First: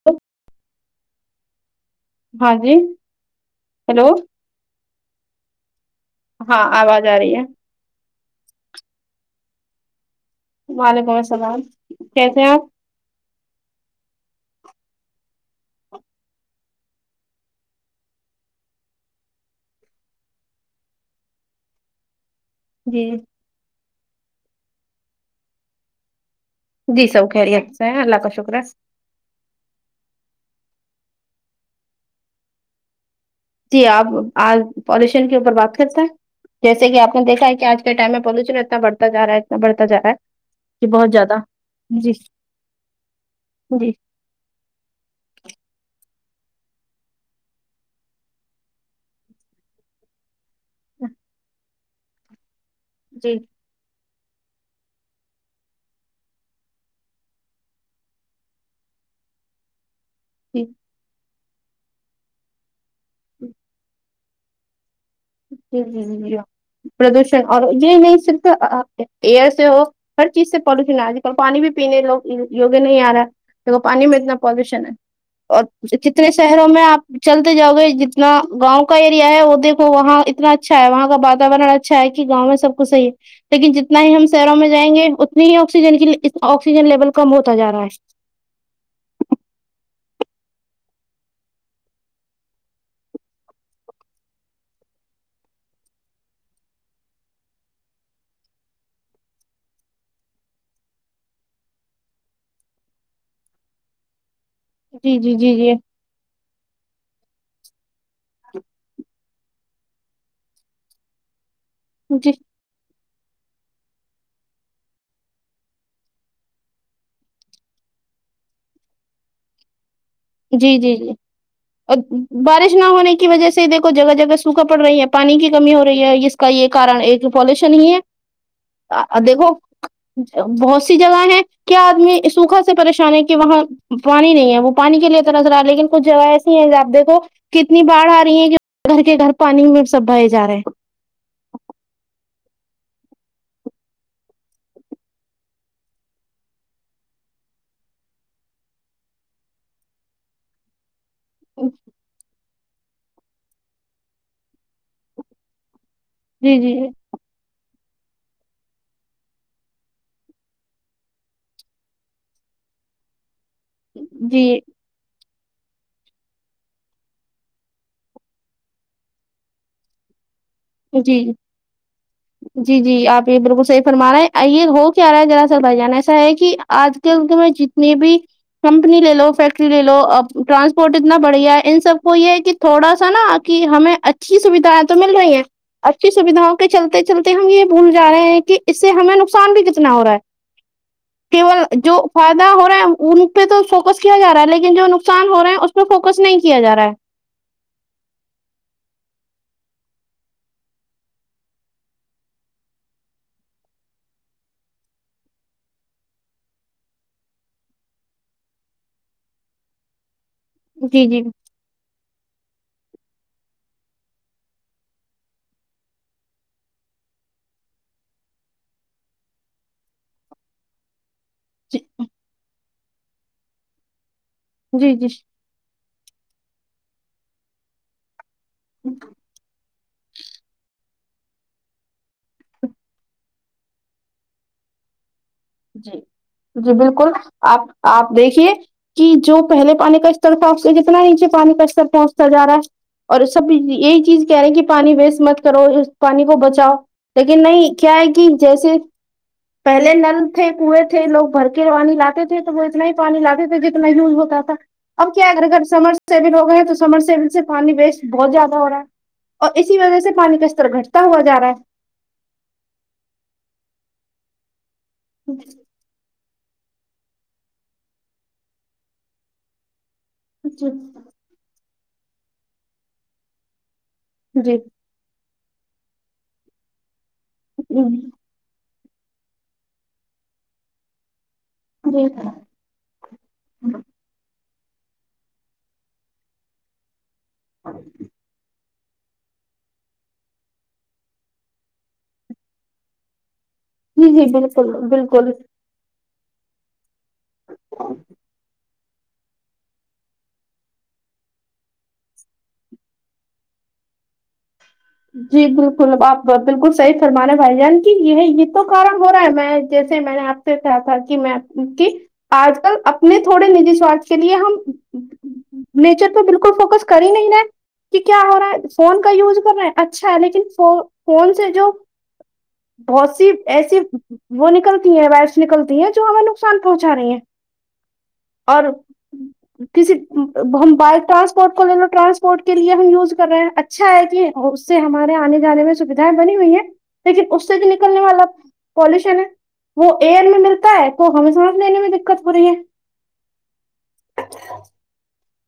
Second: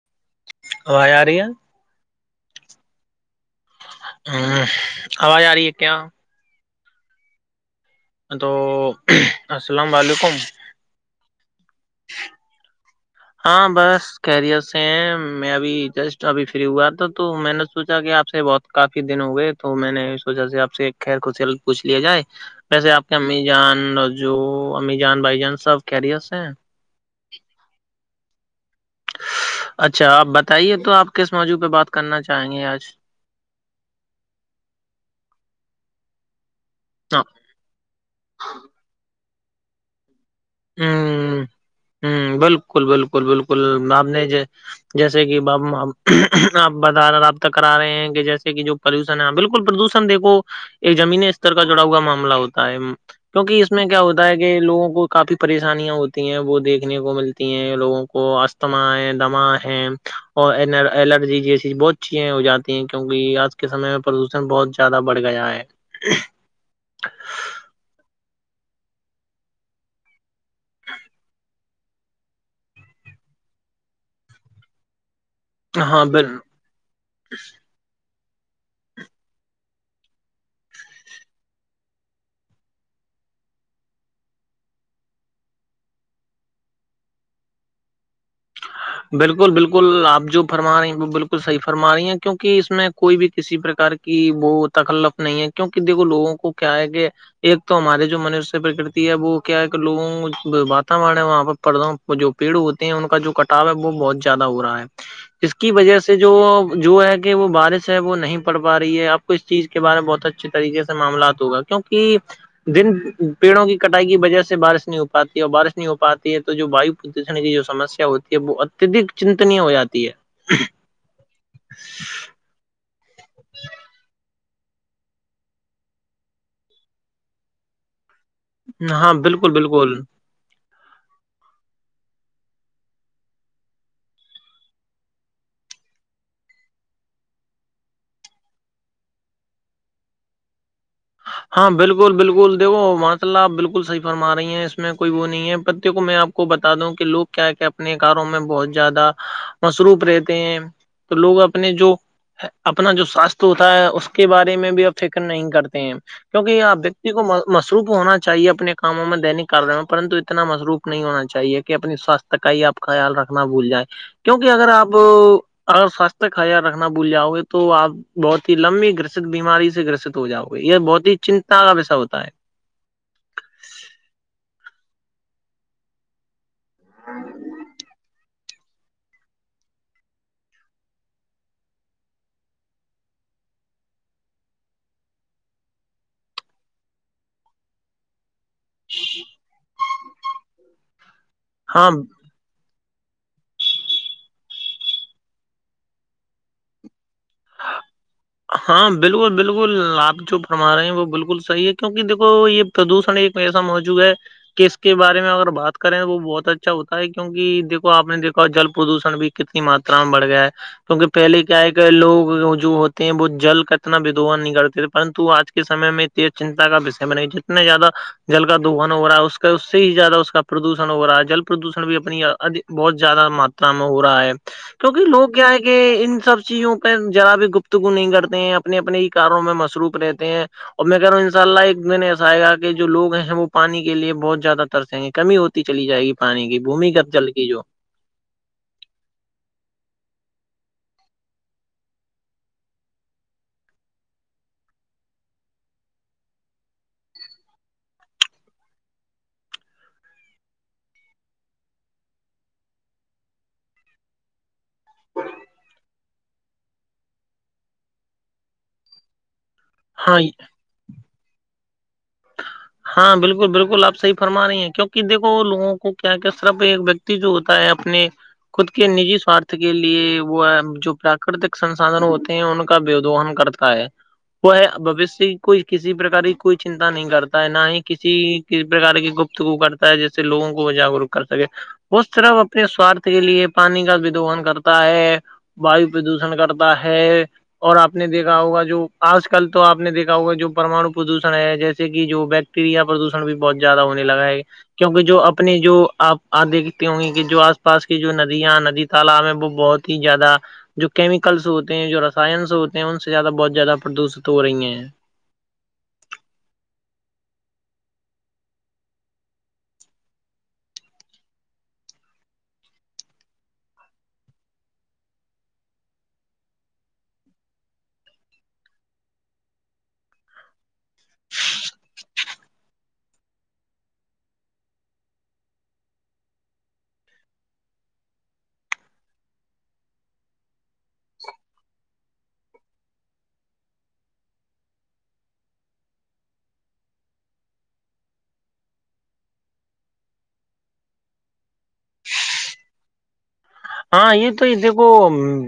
[unintelligible] آاز آ رہی ہے ہاں جی ہیلو ہ آواز آ رہی ہے کیا ہاں آواز آ رہی ہے تو السلام علیکم وعلیکم السلام کیسے ہیں آپ ہاں بس کیریئر سے ہیں میں ابھی جسٹ ابھی فری ہوا تھا تو میں نے سوچا کہ آپ سے بہت کافی دن ہو گئے تو میں نے اس وجہ سے آپ سے خیر خوش پوچھ لیا جائے ویسے جی آپ کے امی جان رجو امی جان بھائی جان سب کیریئرس ہیں جی سب خیرییات سے اللہ کا شکرس اچھا آپ بتائیے تو آپ کس موضوع پہ بات کرنا چاہیں گے آج جی آپ آ پالیوشن کے اوپر بات کرتے ہیں جیسے کہ آپ نے دیکھا ہے کہ آج کے ٹائم میں پالوشن اتنا بڑھتا ج رہا ہے اتنا بڑھتاا رہا ہے ہ کہ بہت زیادہ جی جی ہ بالکل بالکل بالکل جی میںپ نے جیسے کہ باب آپ بد رابطہ کرا رہے ہیں کہ جیسے کہ جو پر ہیں بالکل پردوشن دیکو ایک زمین استر کا جڑا ہوا معاملہ ہوتا ہے کیونکہ اس میں کیا ہوتا ہے کہ لوگوں کو کافی پریشانیاں ہوتی ہیں وہ دیکھنے کو ملتی ہیں لوگوں کو اسستھما ہے دما ہیں اور جی الرجی جیسی بہت اچھی ہو جاتی ہیں کیوںک آج کے سمے میں پردوشن بہت زیاد بڑھ گیا ہے جی جی جی پردوشن اور یہ نہیں ستا ایئر سے ہو ہر چیز سے پالوشن آج کل پانی بھی پینے لوگ یوگیہ نہیں آ رہا دیکھو پانی میں اتنا پالوشن ہے اور ہاں کتنے شہروں میں آپ چلتے جاؤ گے جتنا گاؤں کا ایریا ہے وہ دیک تو وہاں اتنا اچھا ہے وہاں کا واتاورن اچھا ہے کہ گاؤں میں سب ک صحی ہے لیکن جتنا ہی ہم شہروں میں جائیں گے اتنی ہی آکسیجن کی آکسیجن لیول کم ہوتا جا رہا ہے بالکل بالکل آپ جو فرما رہی ہیں وہ بالکل صحیح فرما رہی ہیں کیونکہ اس میں کوئی بھی کسی پرکار کی وہ تکلف نہیں ہے کیونکہ دیکھو لوگوں کو کیا ہے کہ ایک تو ہمارے جو منشیہ پرکرتی ہے وہ کیا ہے کہ لوگوں کو واتورن ہے وہاں پر پڑھا ہوں وہ جو پیڑ ہوتے ہیں ان کا جو وہ بہت زیادہ ہو رہا ہے جی جی اس جی کی جی وجہ سے جو جو ہے کہ وہ بارش سے وہ نہیں پڑھ پا رہی ہے آپ کو اس چیز کے بارے میں بہت اچھے طریقے سے معاملات ہوگا کیونک جی دن پیڑوں کی کٹائی کی وجہ سے بارش نہیں ہو پاتی ہے اور بارش نہیں ہو پاتی ہے تو جو واو کی جو سمسیا ہوتی ہے وہ اتدک چنتنی ہو جاتی ہے جی جی جی اور بارش نہ ہونے کی وجہ سے دیکھو جگہ جگہ سوکھا پڑ رہی ہے ا پانی کی کمی ہو رہی ہے ج کا یہ کن ایک پالوشن ہی ہاں ہے بالکل دیکھو بالکل بہت سی جگہ ہے کیا آدمی سوکھا سے پریشان ہے کہ وہاں پانی نہیں ہے وہ پانی کے لیے تو نظر آ رہا لیکن کچھ جگہ ایسی ہے ج آپ دیکھو کتنی باڑھ آ رہی ہے کہ گھر کے گھر پانی میں سب بائے جا رہے ہیں ہاں بالکل بالکل دیکو ماشء اللہ آپ بالکل صحی فرما رہی ہیں اس میں کوئی وہ نہیں ہے پتے کو میں آپ کو کو بتا دوں کہ لوگ کیا کیا اپنے کاروں میں بہت زیادہ مصروف رہتے ہیں تو لوگ ہیں اپنے جو اپنا جو ساستھ ہوتا ہے اس کے بارے میں بھی آپ فکر نہیں کرتے ہیں کیونکہ جی یہ آپ جی کو مصروف ہونا چاہیے اپنے کاموں میں دینک کارل میں پرنت اتنا مصروف نہیں ہونا چاہیے کہ اپنی سوستھ ت کا ہی آپ کا خیال رکھنا بھول جائے کیونکہ جی اگر آپ ا اگر سوستھ خل رکھنا بھول جاؤ گے تو آپ بہت ہی لمبی گرست بیماری سے گرست ہو جاؤ گا یہ بہت ہی جی چنتا کا پسا ہوتا ہے جی جی آپ یہ بالکل صح فرما رہے ہیں یہ ہو کیا رہا ہے جراصل بھائی جان ایسا ہے کہ آج کے انک میں جتنی بھی کمپنی لے لو فیکٹری لے لو اب ٹرانسپورٹ اتنا بڑھیا ہے ان سب کو یہ ہے کہ تھوڑا سا نا کہ ہمیں اچھی سویدھائیں تو مل رہی ہیں اچھی سویدھاؤں کے چلتے چلتے ہم یہ بھول جا رہے ہیں کہ اس سے ہمیں نقصان بھی کتنا ہو رہا ہے کیول ہاں جو ف ہو رہا ہے ان پہ تو فوکس کیا جا رہا ہے لیکن جو نقصان ہو رہا اس پہ فوکس نہیں کیا جا رہا ہے ہاں بالکل بالکل آپ جو فرما رہے ہیں وہ بالکل صحیح ہے کیونکہ دیکھو یہ تو دوسرا ایک ایسا موجوع ہے کس کے بارے میں اگر بات کریں تو وہ بہت اچھا ہوتا ہے کیونکہ دیکو آپ نے دیکھا جل پردوشن بھی کتنی ماتا میں بڑھ گیا ہے جی کیونکہ پہلے جی کیا ہے کہ لوگ جو ہو وہ جل کا اتنا ودوا نہیں کرتے تھے پرنتو آج کے سم میں ت چنتا کا وشے ب نہیں جتنے زیادہ جل کا دوہن ہو رہا ہے اس کا اس سے ہی زیادہ اس کا پردوشن ہو رہا ہے جل پردوشن بھی اپنی بہت زیادہ ماتا میں ہو رہا ہے جی کیونکہ جی لوگ کیا ہے کہ ان سب چیزوں پہ جذرا بھی گپت نہیں کرتے ہیں اپنے اپنے کاروں میں مصروف رہتے ہیں اور میں کہ رہا ہوں ان شاء اللہ ایک دن ایسا آئےا کہ جووگ ہیں وہ پانی کے لی بہت زیادہ ترسیں گے کمی ہوتی چلی جی جائے گی پانی کی جی بالکل بھمیگت جل کی جو آپ آپ دیکھیے کہ جو پہل پانی کا استر پہچ جتنا نیچے پانی کا استر پہنچتا جا رہا ہے اور سب یہی چیز کہہ رہے ہیں کہ پانی ویسٹ مت کرو پانی کو بچاؤ لیکن نہیں کیا ہے کہ جیسے پہلے نل تھے کیں تھے لوگ بھر کے پانی لاتے تھے تو وہ اتنا ہی پانی لاتے تھے جتنا یوز ہوتا تھا اب کیا اگر سمر سیل ہو گئے ہیں تو سمر سیل سے پانی ویسٹ بہت زیادہ ہو رہا ہے اور اسی وجہ سے ہاں پانی کا استر گھٹتا ہوا جا رہا ہے ہاں بالکل بالکل آ صحی فرما رہی ہیں کیوںکہ ہے دیکوووں کو کیا کیا طرف ایک ویکتی جو ہوتا ہے اپنے خود کے نجی سوارھ کے لیے وہ جی جو پراکرتک سسادن ہوتے ہیں ان کا بھیدہن کرتا ہے وہ جی ہے بوشیہ کی کوئی کسی پرک کی کوئی چنتا نہیں کرتا ہے نہ ہی کسی کسی پرک کی گپتگو کرتا ہے جس سے لوگوں کو وہ جاگروک کر سکے جی اس طرح اپنے سوارھ کے لیے پانی کا بھی دوہن کرتا ہے وایو پردوشن کرتا ہے اور آپ نے دیکھا ہوگا جو آج کل تو آپ نے دیکھا ہوگا جو پرمانو پردوش سنایا ہے جیسے کہ جو ویکتی یریا پردوشن بھی بہت زیادہ ہونے جی لگا جی ہے بالکل کیونکہ جو بالکل اپنے جو آپ آ دیکھتی ہوں گی کہ جو آس پاس کی جو ندیاں ندی تالاب میں وہ بہت ہی زیادہ جو کیمیکلس ہوتے ہیں جو رسائنس ہوتے ہیں ان سے زیادہ بہت زیادہ پردوشت ہو رہی ہیں جی بالکل آپ بالکل صحی فرمانے ہیں بھائی جان کی یہ یہ تو کار ہو رہا ہے میں جیسے میں نے آپ کیا تھا کہ میں کہ آج کل اپنے تھوڑے نجی سوارھ کے لیے ہم نیچر پہ بالکل فوکس کر ہی نہیں رہا کہ کیا ہو رہا ہے فون کا یوز کر رہے ہیں اچھا لیکن ف فون سے جو ہ [inaudible] بہت سی ایسی وہ نکلتی ہے وائرس نکلتی ہے جو ہمیں نقصان پہنچا رہی ہیں اور ہ کسی ہم بائک ٹرانسپورٹ کو لے لو ٹرانسپورٹ کے لیے ہم یوز کر رہے ہیں اچھا ہے کہ اور اس سے ہمارے آنے جانے میں سویدھائیں بنی ہوئی ہے لیکن اس سے جو نکلنے والا پالوشن ہے وہ ایئر میں ملتا ہے کو ہمیں سانس لینے میں دقت ہو رہی ہے ہاں یہ تو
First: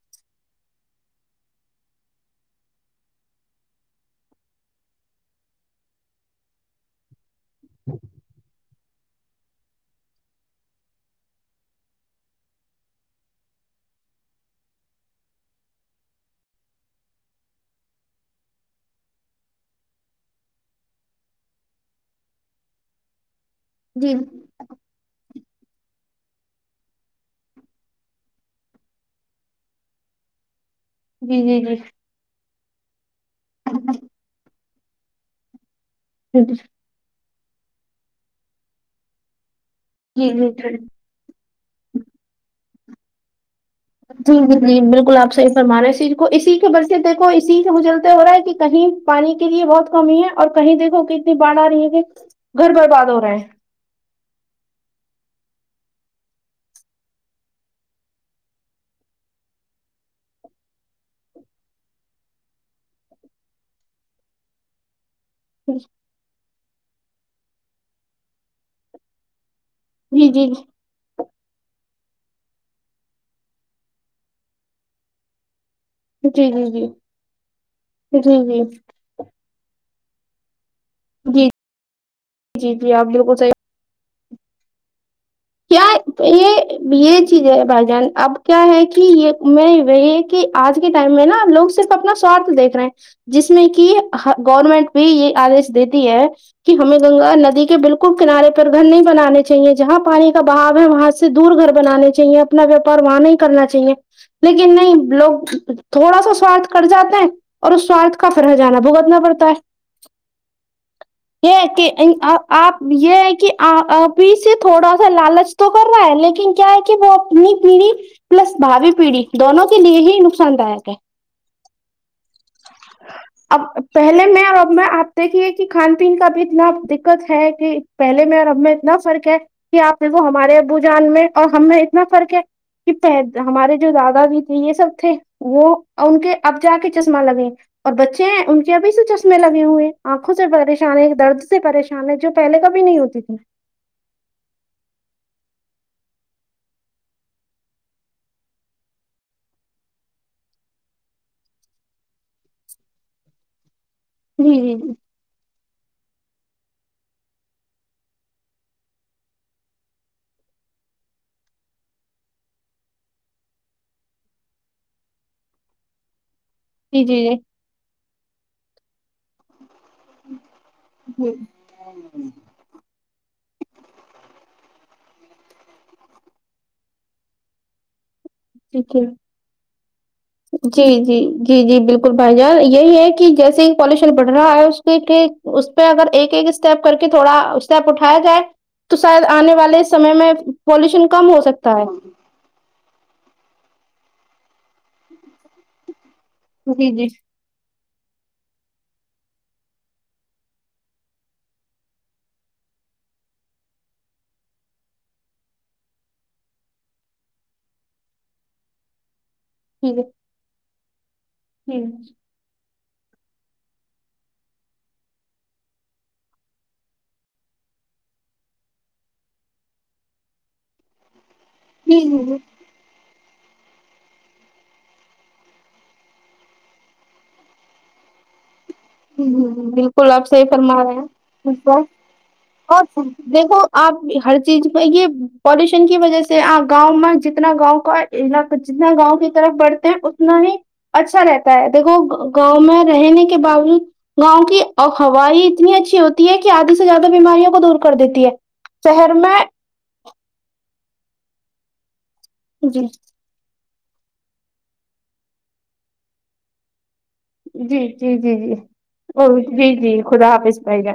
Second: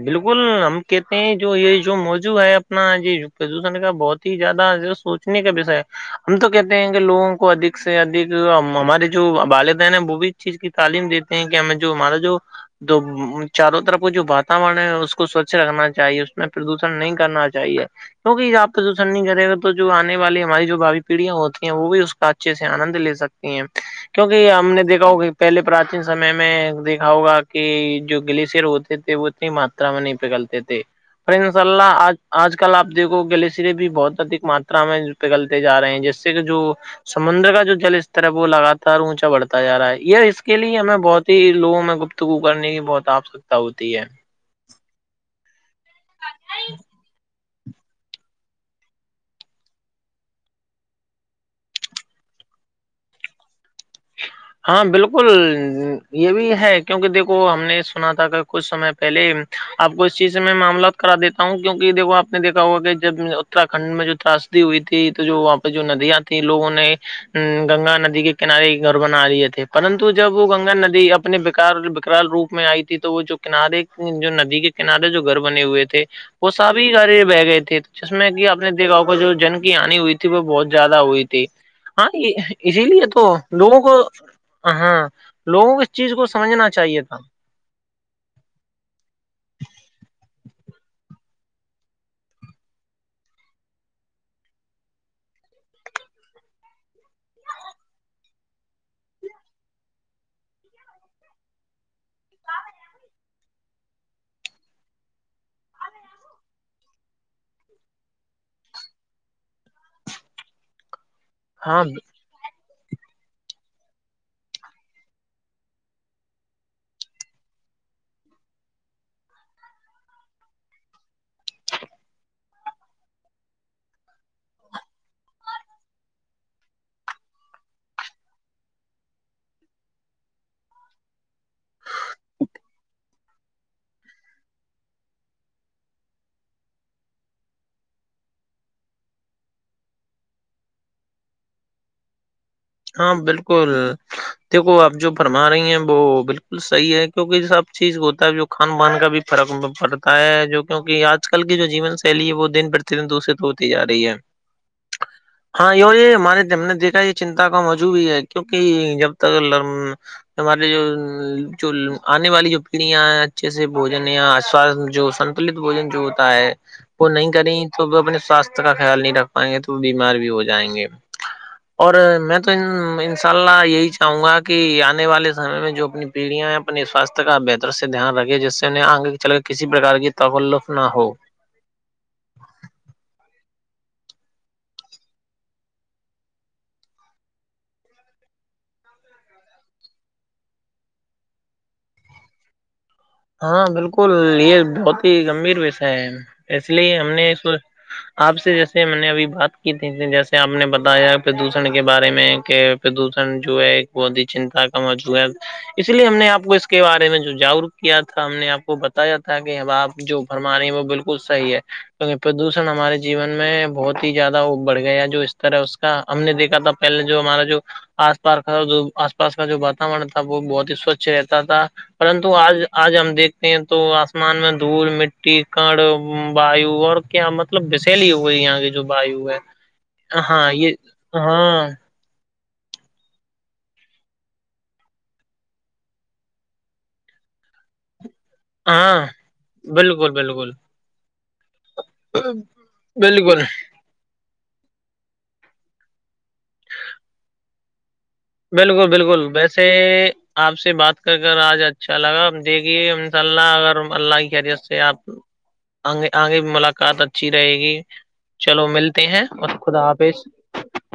بالکل ہم کہتے ہیں جو یہ جو موضوع ہے اپنا یہ پردوشن کا بہت ہی زیادہ سوچنے کا وشا ہے ہم تو کہتے ہیں کہ لوگ کو ادک سے ادک ہمارے جو والدین ہیں وہ بھی اس چیز کی تعلیم دیتے ہیں کہ ہمیں جو ہمارا جو تو چاروں طرف جو واتاورن ہے اس کو سوچھ رکھنا چاہیے اس میں پردوشن نہیں کرنا چاہیے کیکہ آپ پردوشن نہیں کرے گا تو جو آنے والی ہماری جو بھوی پیڑیا ہوتی ہیں وہ بھی اس کا اچھا اچھے سے آنند لے سکتے ہیں جی کیونکہ ہم نے دیکھا ہوگ کہ پہلے پراچین سمے میں دیکھا ہوگا کہ جو گلیشئر ہوتے تھے وہ اتنی ماترا میں نہیں پگلتے تھے پر جی ان شاء جی جی اللہ آج آج کل آپ دیکھو گل سرے بھی بہت ادک ماتا میں پگلتے جا رہے ہیں جیس سے کہ جی جو سمندر کا جو جل استر ہے وہ لگاتار اونچا بڑھتا جا ہے یہ جی اس جی کے لیے ہمیں بہت لوگوں میں گپتگو کرنے کی بہت آوشکتا ہوتی ہے جی جی جی بالکل آپ صح فرمانے ہیں کو اسی خبر سے دیکھو اسی سے اچلتے ہو رہا ہے کہ کہیں پانی کے لیے بہت کمی ہے اور کہیں دیکھو کہ اتنی باڑھ آ رہی ہے کہ گھر برباد ہو رہا ہے ہاں بالکل یہ بھی ہے کیونکہ دیکھو ہم نے سنا تھا کہ کچھ سمے پہلے آپ کو اس چیز سے میں معاملات کرا دیتا ہوں کیوںک دیکھو آپ نے دیکا ہوا کہ جب اترھنڈ میں جو تاس ہوئی ت تو جو وہاں پہ جو ندیاں تھی لوگوں نے گنگا ندی کے کنارے گھر بنا لیے تھے پرتو جی جب وہ جی گنگا ندی اپنے بکار بکرال روپ میں آئی تھی تو وہ جو کنارے جو ندی کے کنارے جو گھر بنے ہوئے تھے جی وہ جی سب جی ہی گاھر بہ گئے تھے جس میں جی کہ اپ جی نے دیکھاؤں کو جو جن کی آنی ہوئی تھی وہ بہت زیادہ ہوئی تھی جی ہاں جی اسی جی آپ لیے تو بالکل صحیح لوگوں کو ہاں لوگوں کو کیا اس چیز کو سمجھنا یہ چاہیے تھا یہ چیز ہے بھائی جان اب کیا ہے کہ یہ میں یہ یہ کہ آج کے ٹائم میں نا لوگ صرف اپنا سوارتھ دیکھ رہے ہیں جس میں کہ گورنمنٹ بھی یہ آدیش دیتی ہے کہ ہمیں گنگا ندی کے بالکل کنارے پر گھر نہیں بنانے چاہیے جہاں پانی کا بھا ہے وہاں سے دور گھر بنانے چاہیے اپنا ویاپار وہاں نہیں کرنا چاہیے لیکن نہیں لوگ تھوڑا سا سواارھ کر جاتے ہیں اور اس سوارتھ کا فرح جانا بھگتنا پڑتا ہے ا یہ کہ آپ یہ ہے کہ آ سے تھوڑا س لالچ تو کر رہا ہے لیکن کیا ہے کہ وہ اپنی پیڑھی پلس بھاوی پیڑھی دونوں کے لیے ہی نقصان داک ہے [inaudible] اب پہلے میں اور اب میں آپ دیکھیے کہ کھان پین کا بھی اتنا دقت ہے کہ [inaudible] پہلے میں اور ہم میں اتنا فرق ہے کہ آپ وہ ہمارے ابو جان میں اور ہم میں اتنا فرق ہے کہ پہ ہمارے جو دادا بھی تھے یہ سب تھے [inaudible] وہ ان کے اب جا کے چشمہ لگیں [inaudible] اور بچے ہیں ان کے ابھی سے چشمے لگے ہوئے ہیں آنکھوں سے پریشان ہے درد سے پریشان ہے جو پہلے کا ہاں بالکل دیکھو آپ جو فرما رہی ہیں وہ بالکل صحیح ہے کیونکہ سب چیز کو ہوتا ہے جو خھان پان کا بھی فرق پڑتا ہے جو کیوںکہ آج کل کی جو جین شیلی ہے وہ دن پر دورے تو ہوتی جا رہی ہے جی ہاں یہی اور یہ ہمارے ہم نے دیکھا یہ چنتا کا موجوع ہے کیونکہ جب تک ل ہمارے جو جو آنے والی جو پیڑیاں اچھے سے بوجن یا جو سن بجن جو ہوتا ہے جی وہ نہیں جی کریں تو وہ اپنے سواستھ کا خیال نہیں رکھ پائیں گے تو وہ بیمار بھی ہو جائیں گے ہوں [inaudible] اور میں تو ان شاء اللہ یہی چاہوں گا کہ آنے والے سمے میں جو اپنی پیڑھیاں [inaudible] اپنے سواستھ کا بہتر سے دھیان رکھے جس سے جی انہیں ٹھیک آنگے چل کے کسی پرکار کی تکلف جی نہ ہو جی جی جی بالکل بھائی جان یہی ہے کہ جیسے ہی پالوشن بڑھ رہا ہے اس کے کہ پہ اگر ایک ایک اسٹیپ کر کے تھوڑا اسٹیپ اٹھایا جائے تو شاید آنے والے سمے میں پولوشن کم ہو سکتا ہے ہاں بالکل یہ بہت ہی گمبھیر وشے ہے اس جی لیے جی ہم نے [inaudible] آپ سے جیسے میں نے ابھی بات کی تھی جیسے آپ نے بتایا پردوشن کے بارے میں کہ پردوشن جو ہے ایک بت ہی چنتا کا موجوع ہے اس لیے ہم نے آپ کو اس کے بارے میں جو جاگروک [inaudible] کیا تھا ہم نے آپ کو بتایا تھا کہ ا آپ ٹھیک جو بھرما رہے ہیں وہ بالکل صحیح ہے ہےکہ پردوشن ہمارے جیون میں بہت ہی زیادہ بڑھ گیا جو استر ہے اس کا ہم نے دیکھا تھا پہلے جو ہمارا جو آس پا کا آس پاس کا جو واتاورن تھا وہ بہت ہی سوچھ رہتا تھا [inaudible] پرتو ٹھیک آج [inaudible] آج ہم دیکھتے ہیں تو آسمان میں دھول مٹی کڑ ویو اور کیا مطلب بسلی ہوئی یہاں کی جو وایو ہے بالکل آپ ہاں صحیح یہ فرما رہے ہاں [inaudible] ہیں اور دیکھو آپ ہر چیز میں یہ پالوشن کی وجہ سے آپ گاؤں میں جتنا گاؤں کا علاقہ جتنا ہاں گاؤں کی طرف بڑھتے ہیں بالکل اتنا بالکل ہی اچھا رہتا ہے دیکھو گاؤں میں رہنے کے بالکل باوجود گاؤں کی ہوائی اتنی اچھی ہوتی ہے کہ آدھے سے زیادہ بیماریوں کو دور کر دیتی ہے بالکل شہر بالکل میں ویسے آپ سے بات کر کر آج اچھا لگا ا دیکھیے جی ہم لہ اگر اللہ کی حیرییت سے آپ آگے بھی ملاقات ا [inaudible] اچھی رہے گی جی جی جی جی چلو ملتے ہیں اور جی خدا جی آاپظ حافظ بھائی جان